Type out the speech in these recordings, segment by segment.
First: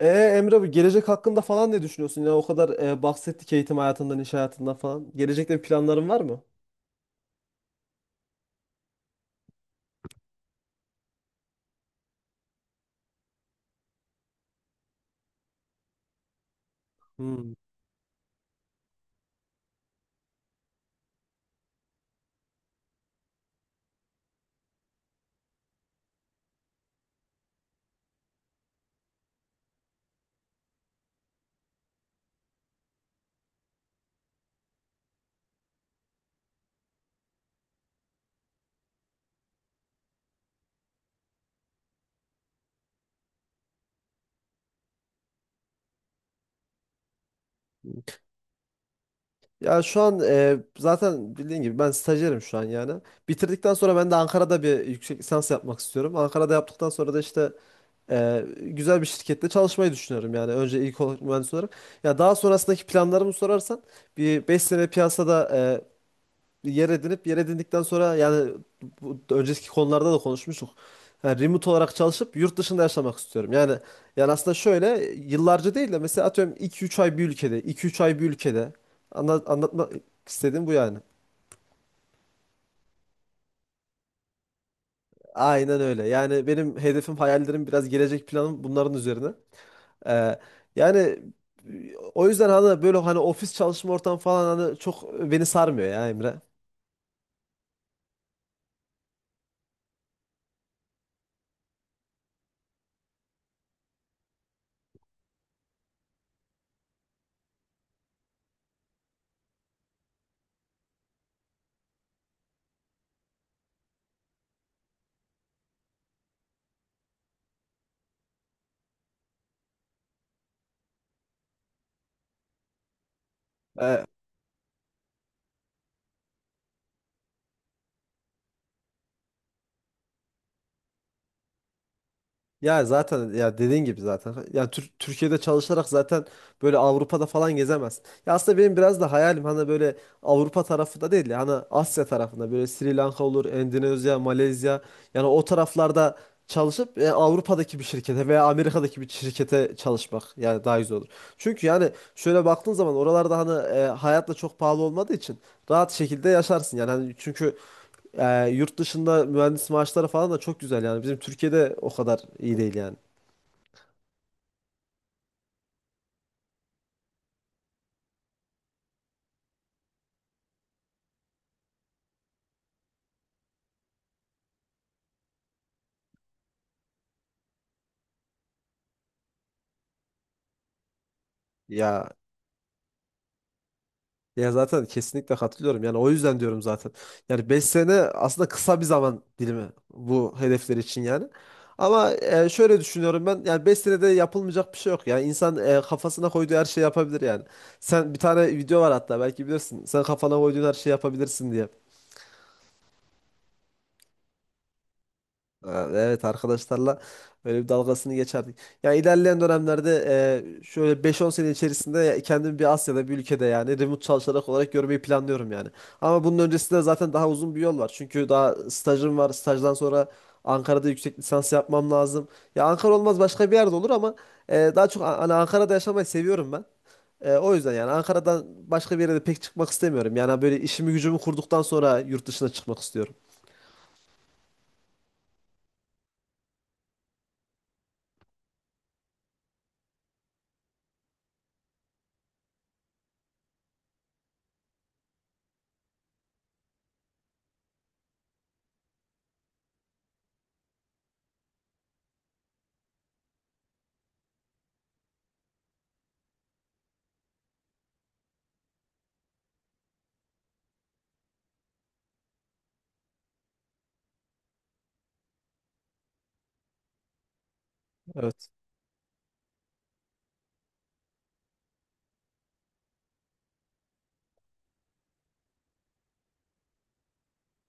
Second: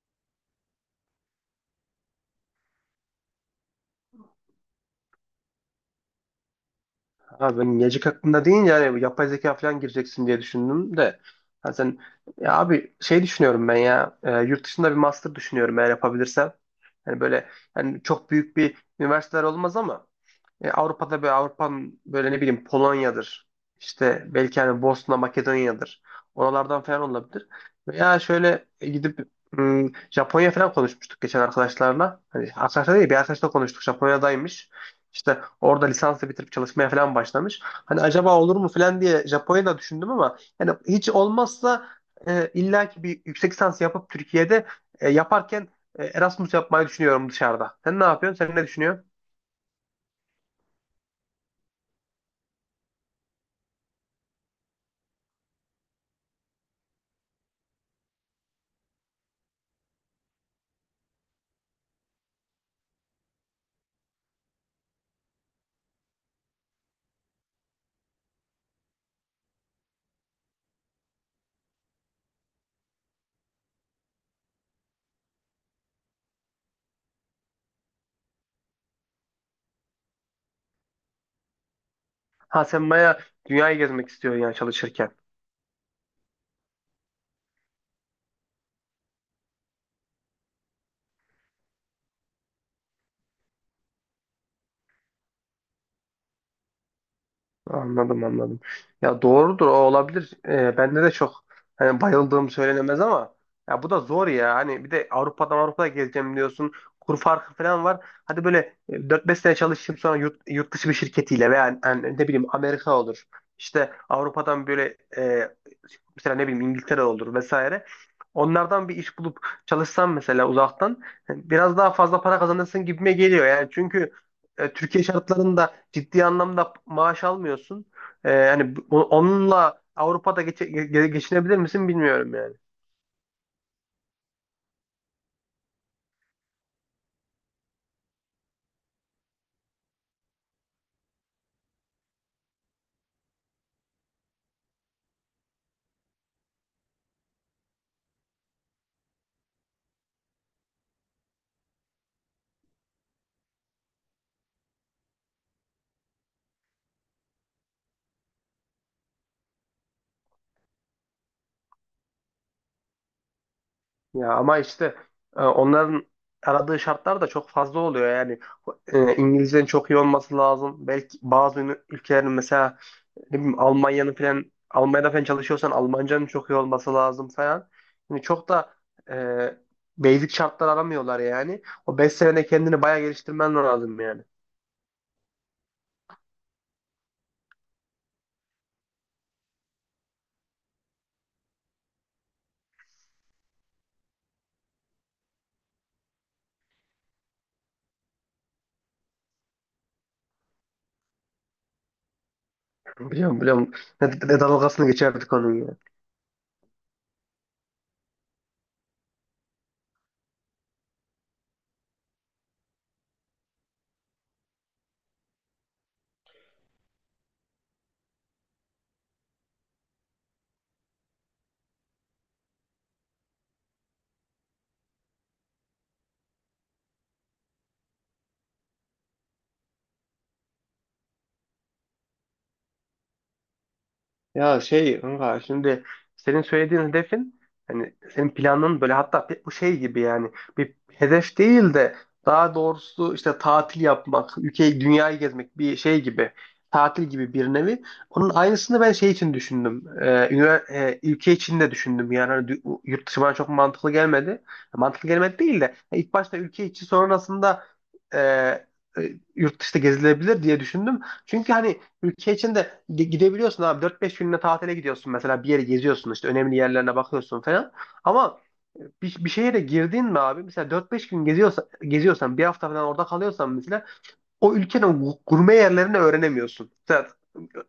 Emre abi, gelecek hakkında falan ne düşünüyorsun? Yani o kadar bahsettik, eğitim hayatından, iş hayatından falan. Gelecekte bir planların var mı? Abi ben gelecek hakkında deyince yapay zeka falan gireceksin diye düşündüm de. Ha sen ya abi şey düşünüyorum ben ya yurt dışında bir master düşünüyorum eğer yapabilirsem. Hani böyle Hmm. yani çok büyük bir üniversiteler olmaz ama Avrupa'da böyle Avrupa'nın böyle ne bileyim Polonya'dır. İşte belki hani Bosna, Makedonya'dır. Oralardan falan olabilir. Veya şöyle gidip Japonya falan konuşmuştuk geçen arkadaşlarla. Hani arkadaşlar değil bir arkadaşla konuştuk. Japonya'daymış. İşte orada lisansı bitirip çalışmaya falan başlamış. Hani acaba olur mu falan diye Japonya'da düşündüm ama yani hiç olmazsa illa ki bir yüksek lisans yapıp Türkiye'de yaparken Erasmus yapmayı düşünüyorum dışarıda. Sen ne yapıyorsun? Sen ne düşünüyorsun? Ya şu an zaten bildiğin gibi ben stajyerim şu an yani. Bitirdikten sonra ben de Ankara'da bir yüksek lisans yapmak istiyorum. Ankara'da yaptıktan sonra da işte güzel bir şirkette çalışmayı düşünüyorum yani. Önce ilk olarak mühendis olarak. Ya daha sonrasındaki planlarımı sorarsan bir 5 sene piyasada yer edinip, yer edindikten sonra yani bu, önceki konularda da konuşmuştuk. Yani remote olarak çalışıp yurt dışında yaşamak istiyorum. Yani aslında şöyle, yıllarca değil de mesela atıyorum 2-3 ay bir ülkede, 2-3 ay bir ülkede, anlatmak istediğim bu yani. Ha sen bayağı dünyayı gezmek istiyorsun yani çalışırken. Aynen öyle. Yani benim hedefim, hayallerim, biraz gelecek planım bunların üzerine. Ee, yani o yüzden hani böyle, hani ofis çalışma ortamı falan, hani çok beni sarmıyor ya Emre. Anladım anladım. Ya doğrudur o olabilir. Bende de çok hani bayıldığım söylenemez ama ya bu da zor ya. Hani bir de Avrupa'dan Avrupa'ya gezeceğim diyorsun. Kur farkı falan var. Hadi böyle 4-5 sene çalışayım sonra yurt dışı bir şirketiyle veya yani ne bileyim Amerika olur. İşte Avrupa'dan böyle mesela ne bileyim İngiltere olur vesaire. Onlardan bir iş bulup çalışsam mesela uzaktan biraz daha fazla para kazanırsın gibime geliyor yani. Ee, Çünkü Türkiye şartlarında ciddi anlamda maaş almıyorsun. Yani onunla Avrupa'da geçinebilir misin bilmiyorum yani. Ya zaten, ya dediğin gibi zaten. Ya Türkiye'de çalışarak zaten böyle Avrupa'da falan gezemezsin. Ya aslında benim biraz da hayalim, hani böyle Avrupa tarafında değil de hani Asya tarafında, böyle Sri Lanka olur, Endonezya, Malezya, yani o taraflarda çalışıp Avrupa'daki bir şirkete veya Amerika'daki bir şirkete çalışmak yani daha güzel olur. Çünkü yani şöyle baktığın zaman oralarda hani hayatla çok pahalı olmadığı için rahat şekilde yaşarsın yani, hani çünkü yurt dışında mühendis maaşları falan da çok güzel yani. Bizim Türkiye'de o kadar iyi değil yani. Ya ama işte onların aradığı şartlar da çok fazla oluyor yani. İngilizcenin çok iyi olması lazım. Belki bazı ülkelerin mesela ne bileyim Almanya'nın falan Almanya'da falan çalışıyorsan Almancanın çok iyi olması lazım falan. Yani çok da e, basic şartlar aramıyorlar yani. O Ya 5 senede kendini bayağı geliştirmen lazım yani. ya zaten kesinlikle katılıyorum. Yani o yüzden diyorum zaten. Yani 5 sene aslında kısa bir zaman dilimi bu hedefler için yani. Ama şöyle düşünüyorum ben. Yani 5 senede yapılmayacak bir şey yok. Yani insan kafasına koyduğu her şeyi yapabilir yani. Sen, bir tane video var hatta, belki bilirsin. Sen kafana koyduğun her şeyi yapabilirsin diye. Biliyorum biliyorum. Ne dalgasını geçerdik onun ya. Ha, evet, arkadaşlarla böyle bir dalgasını geçerdik. Yani ilerleyen dönemlerde şöyle 5-10 sene içerisinde kendimi bir Asya'da bir ülkede, yani remote çalışarak olarak görmeyi planlıyorum yani. Ama bunun öncesinde zaten daha uzun bir yol var. Çünkü daha stajım var. Stajdan sonra Ankara'da yüksek lisans yapmam lazım. Ya Ankara olmaz, başka bir yerde olur ama daha çok hani Ankara'da yaşamayı seviyorum ben. O yüzden yani Ankara'dan başka bir yere de pek çıkmak istemiyorum. Yani böyle işimi gücümü kurduktan sonra yurt dışına çıkmak istiyorum. Ya şey kanka şimdi senin söylediğin hedefin hani senin planın böyle hatta bu şey gibi yani bir hedef değil de daha doğrusu işte tatil yapmak, ülkeyi, dünyayı gezmek bir şey gibi tatil gibi bir nevi. Onun aynısını ben şey için düşündüm. Ülke için de düşündüm yani hani yurt dışı bana çok mantıklı gelmedi. Mantıklı gelmedi değil de hani ilk başta ülke içi sonrasında e, e, yurt dışında gezilebilir diye düşündüm. Çünkü hani ülke içinde gidebiliyorsun abi. Dört beş gününe tatile gidiyorsun mesela bir yere geziyorsun işte önemli yerlerine bakıyorsun falan. Ama Evet. Bir şehre girdin mi abi mesela dört beş gün geziyorsan bir hafta falan orada kalıyorsan mesela o ülkenin gurme yerlerini öğrenemiyorsun. Mesela,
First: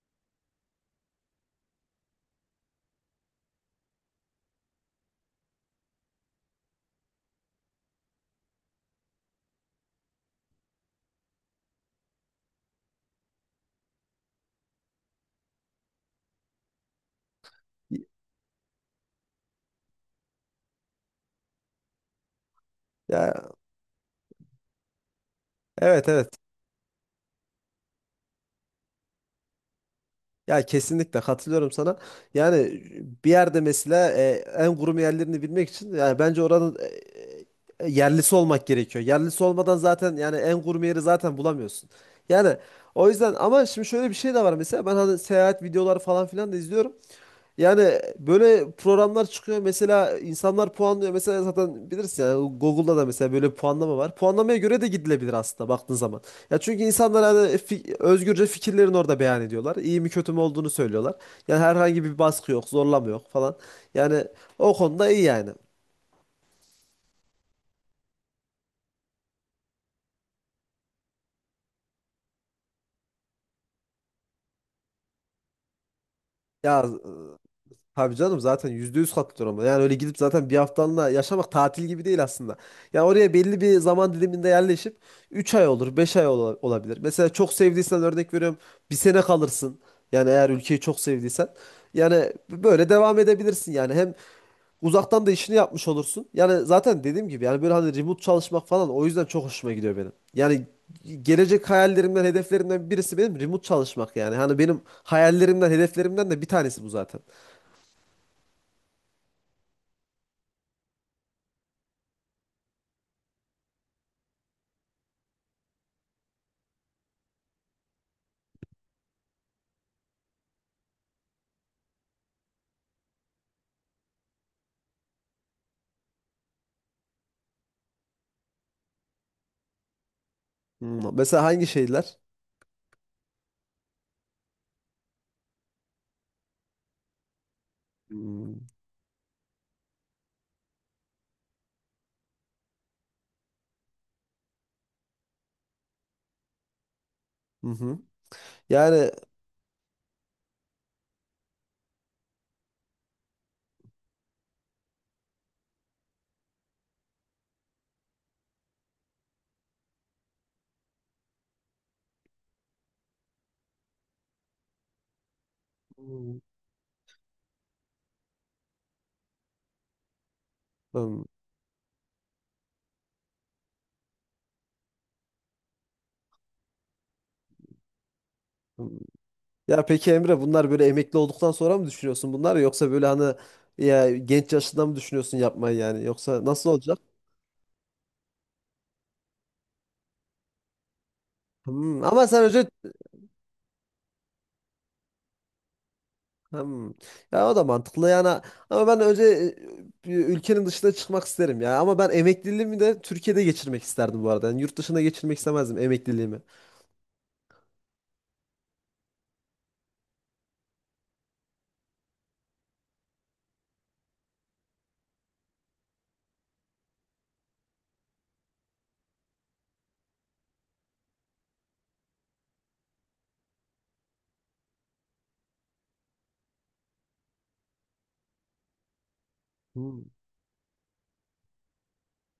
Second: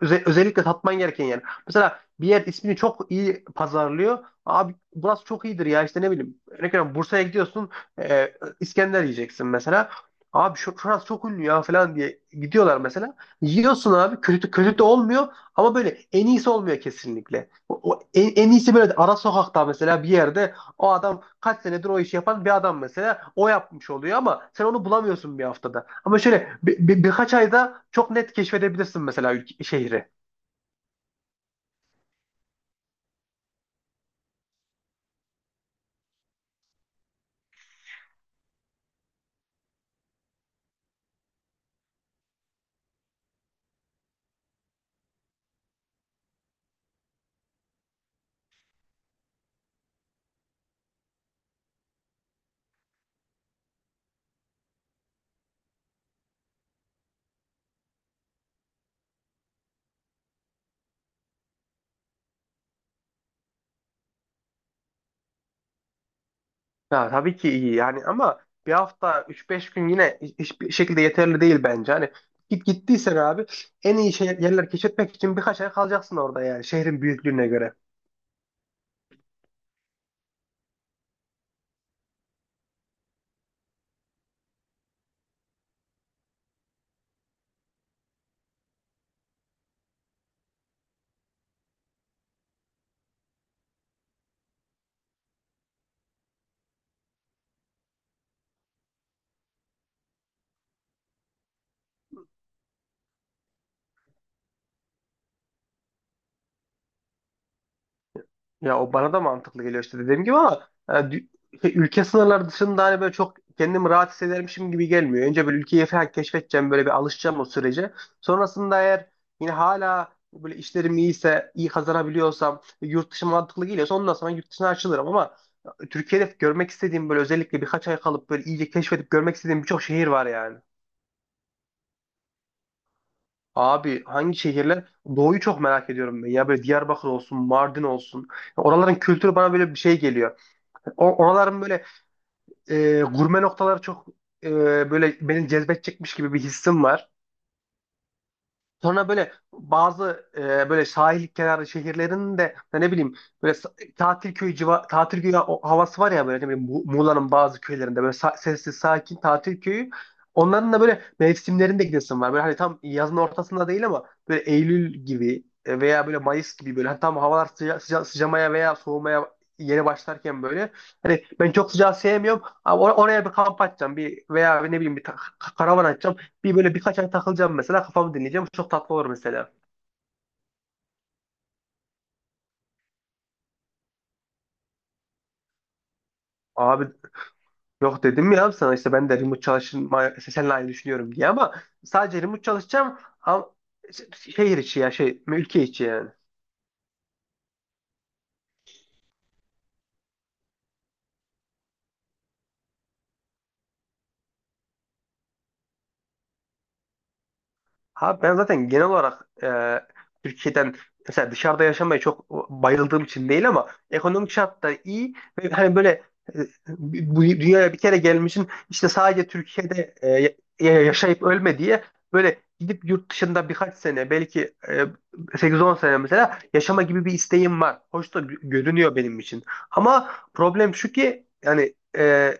özellikle tatman gereken yer. Mesela bir yer ismini çok iyi pazarlıyor. Abi burası çok iyidir ya işte ne bileyim. Örnek veriyorum Bursa'ya gidiyorsun e, İskender yiyeceksin mesela. Abi şurası çok ünlü ya falan diye gidiyorlar mesela. Yiyorsun abi kötü kötü de olmuyor ama böyle en iyisi olmuyor kesinlikle. En iyisi böyle ara sokakta mesela bir yerde o adam kaç senedir o işi yapan bir adam mesela. Ya O yapmış oluyor ama sen onu bulamıyorsun bir haftada. evet, Ama evet. şöyle bir birkaç ayda çok net keşfedebilirsin mesela şehri. Ya kesinlikle katılıyorum sana. Yani bir yerde mesela en kurum yerlerini bilmek için, yani bence oranın yerlisi olmak gerekiyor. Yerlisi olmadan zaten yani en kurum yeri zaten bulamıyorsun. Yani o yüzden, ama şimdi şöyle bir şey de var. Mesela ben hani seyahat videoları falan filan da izliyorum. Yani böyle programlar çıkıyor. Mesela insanlar puanlıyor. Mesela zaten bilirsin yani, Google'da da mesela böyle bir puanlama var. Puanlamaya göre de gidilebilir aslında baktığın zaman. Ya çünkü insanlar hani özgürce fikirlerini orada beyan ediyorlar. İyi mi kötü mü olduğunu söylüyorlar. Yani herhangi bir baskı yok, zorlama yok falan. Yani o konuda iyi yani. Ya, tabii ki iyi yani ama bir hafta üç beş gün yine hiçbir şekilde yeterli değil bence. Hani gittiysen abi en iyi yerler keşfetmek için birkaç ay kalacaksın orada yani Ya şehrin büyüklüğüne göre. tabii canım, zaten %100 katılıyorum. Yani öyle gidip zaten bir haftalığına yaşamak tatil gibi değil aslında. Yani oraya belli bir zaman diliminde yerleşip 3 ay olur, 5 ay olabilir. Mesela çok sevdiysen, örnek veriyorum, bir sene kalırsın. Yani eğer ülkeyi çok sevdiysen. Yani böyle devam edebilirsin yani. Hem uzaktan da işini yapmış olursun. Yani zaten dediğim gibi, yani böyle hani remote çalışmak falan, o yüzden çok hoşuma gidiyor benim. Yani gelecek hayallerimden, hedeflerimden birisi benim remote çalışmak yani. Hani benim hayallerimden, hedeflerimden de bir tanesi bu zaten. Ya o bana da mantıklı geliyor işte dediğim gibi ama yani ülke sınırları dışında hani böyle çok kendimi rahat hissedermişim gibi gelmiyor. Önce böyle ülkeyi falan keşfedeceğim böyle bir alışacağım o sürece. Sonrasında eğer yine hala böyle işlerim iyiyse, iyi kazanabiliyorsam, yurt dışı mantıklı geliyorsa ondan sonra yurt dışına açılırım ama Türkiye'de görmek istediğim böyle özellikle birkaç ay kalıp böyle iyice keşfedip görmek istediğim birçok şehir var yani. Hmm. Mesela hangi şeyler? Abi hangi şehirler? Doğu'yu çok merak ediyorum ben. Ya böyle Diyarbakır olsun, Mardin olsun. Hmm. Oraların kültürü bana böyle bir şey geliyor. Oraların böyle gurme noktaları çok e, böyle beni cezbedecekmiş gibi bir hissim var. Hı hı. Sonra Yani. böyle bazı böyle sahil kenarı şehirlerin de ya ne bileyim böyle tatil köyü tatil köyü havası var ya böyle ne bileyim Muğla'nın bazı köylerinde böyle sessiz sakin tatil köyü. Onların da böyle mevsimlerinde gidesim var. Böyle hani tam yazın ortasında değil ama böyle Eylül gibi veya böyle Hmm, Mayıs gibi böyle hani tam havalar sıcamaya veya soğumaya yeni başlarken böyle hmm, hani ben çok sıcağı sevmiyorum ama oraya bir kamp atacağım bir veya ne bileyim bir karavan atacağım. Bir böyle birkaç ay takılacağım mesela kafamı dinleyeceğim. Çok tatlı hmm. olur mesela. Ya peki Emre, bunlar böyle emekli olduktan sonra mı düşünüyorsun bunlar, yoksa böyle hani, ya genç yaşında mı düşünüyorsun yapmayı yani, yoksa nasıl Abi olacak? yok dedim ya sana işte ben de remote çalışma işte seninle aynı düşünüyorum diye ama Hmm, sadece ama remote sen önce. çalışacağım ama şehir içi ya şey ülke içi yani. Hmm, ya o da mantıklı yani, ama ben önce bir ülkenin dışına çıkmak isterim ya, ama ben emekliliğimi de Türkiye'de geçirmek isterdim bu arada yani, yurt dışına geçirmek istemezdim emekliliğimi. Abi ben zaten genel olarak Türkiye'den mesela dışarıda yaşamaya çok bayıldığım için değil ama ekonomik şartlar iyi ve hani böyle e, bu dünyaya bir kere gelmişsin işte sadece Türkiye'de yaşayıp ölme diye böyle gidip yurt dışında birkaç sene belki 8-10 sene mesela yaşama gibi bir isteğim var. Hoş da görünüyor benim için. Hmm. Ama problem şu ki yani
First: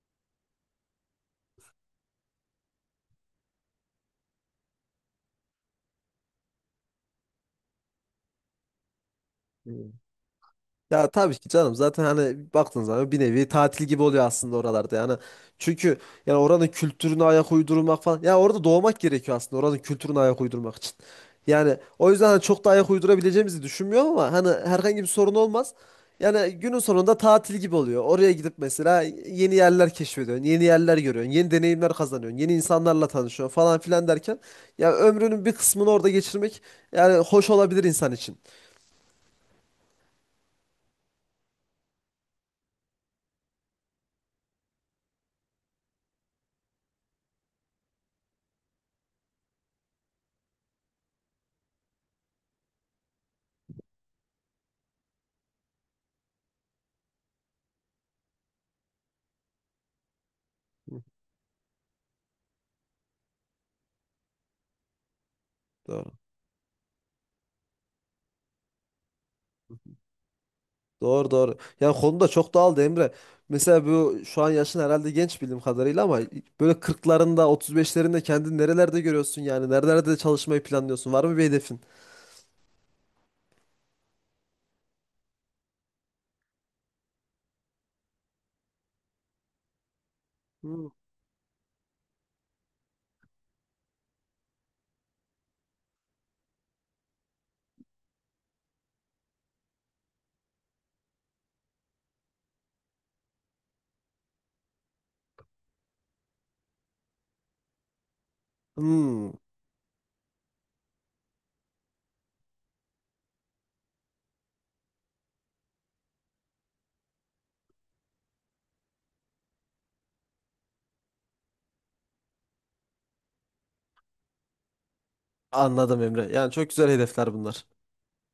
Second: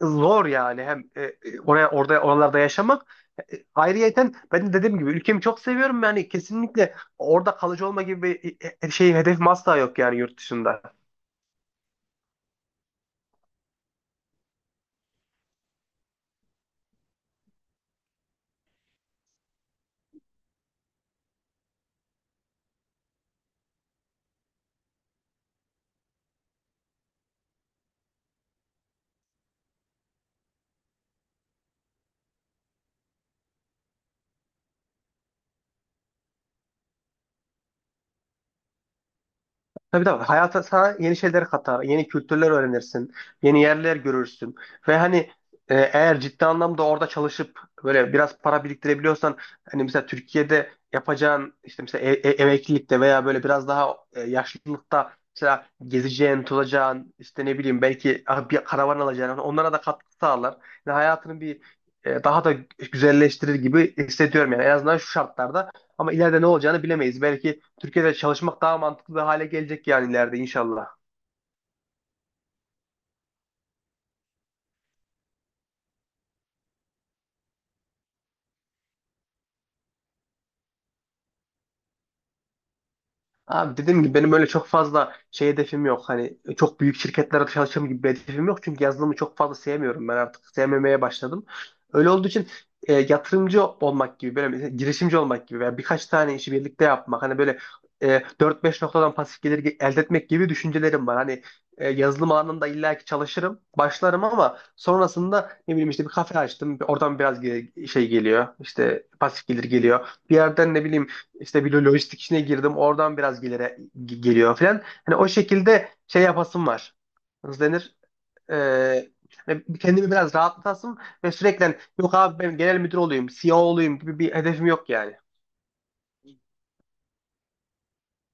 zor yani hem e, e, oraya orada oralarda yaşamak. E, ayrıyeten ben de dediğim gibi ülkemi çok seviyorum yani kesinlikle orada kalıcı olma gibi bir şey hedefim asla Evet. yok yani yurt dışında. Ya tabii ki canım, zaten hani baktığın zaman bir nevi tatil gibi oluyor aslında oralarda yani. Çünkü yani oranın kültürüne ayak uydurmak falan. Ya orada doğmak gerekiyor aslında oranın kültürüne ayak uydurmak için. Yani o yüzden hani çok da ayak uydurabileceğimizi düşünmüyorum, ama hani herhangi bir sorun olmaz. Yani günün sonunda tatil gibi oluyor. Oraya gidip mesela yeni yerler keşfediyorsun, yeni yerler görüyorsun, yeni deneyimler kazanıyorsun, yeni insanlarla tanışıyorsun falan filan derken, ya ömrünün bir kısmını orada geçirmek yani hoş olabilir insan için. Tabii tabii. Hayata sana yeni şeyler katar, yeni kültürler öğrenirsin, yeni yerler görürsün. Ve hani eğer ciddi anlamda orada çalışıp böyle biraz para biriktirebiliyorsan hani mesela Türkiye'de yapacağın işte mesela emeklilikte veya böyle biraz daha yaşlılıkta mesela gezeceğin, tozacağın işte ne bileyim belki bir karavan alacağın hani onlara da katkı sağlar. Yani Hı. hayatını bir daha da güzelleştirir gibi hissediyorum yani en azından şu şartlarda. Doğru. Ama ileride ne olacağını bilemeyiz. Belki Türkiye'de çalışmak daha mantıklı bir hale gelecek yani ileride inşallah. Doğru, doğru. Yani konu da çok dağıldı Emre. Mesela bu şu an yaşın herhalde genç bildiğim kadarıyla, ama böyle 40'larında, 35'lerinde kendini nerelerde görüyorsun yani? Nerelerde çalışmayı planlıyorsun? Var mı bir hedefin? Abi dediğim gibi benim öyle çok fazla şey hedefim yok. Hani çok büyük şirketlere çalışacağım gibi bir hedefim yok. Çünkü yazılımı çok fazla sevmiyorum. Ben artık Hmm. sevmemeye başladım. Öyle olduğu için yatırımcı olmak gibi, böyle mesela girişimci olmak gibi veya birkaç tane işi birlikte yapmak. Hani böyle 4-5 noktadan pasif gelir elde etmek gibi düşüncelerim var. Hani yazılım alanında illaki çalışırım, başlarım ama sonrasında ne bileyim işte bir kafe açtım. Oradan biraz şey geliyor, işte Hmm, pasif gelir geliyor. Bir yerden ne bileyim işte bir lojistik işine girdim. Oradan biraz geliyor falan. Hani o şekilde şey yapasım var. Nasıl denir? Ee, hani kendimi biraz rahatlatasım ve sürekli yok abi ben genel müdür olayım, CEO olayım gibi bir hedefim yok yani. anladım Emre. Yani çok güzel hedefler bunlar.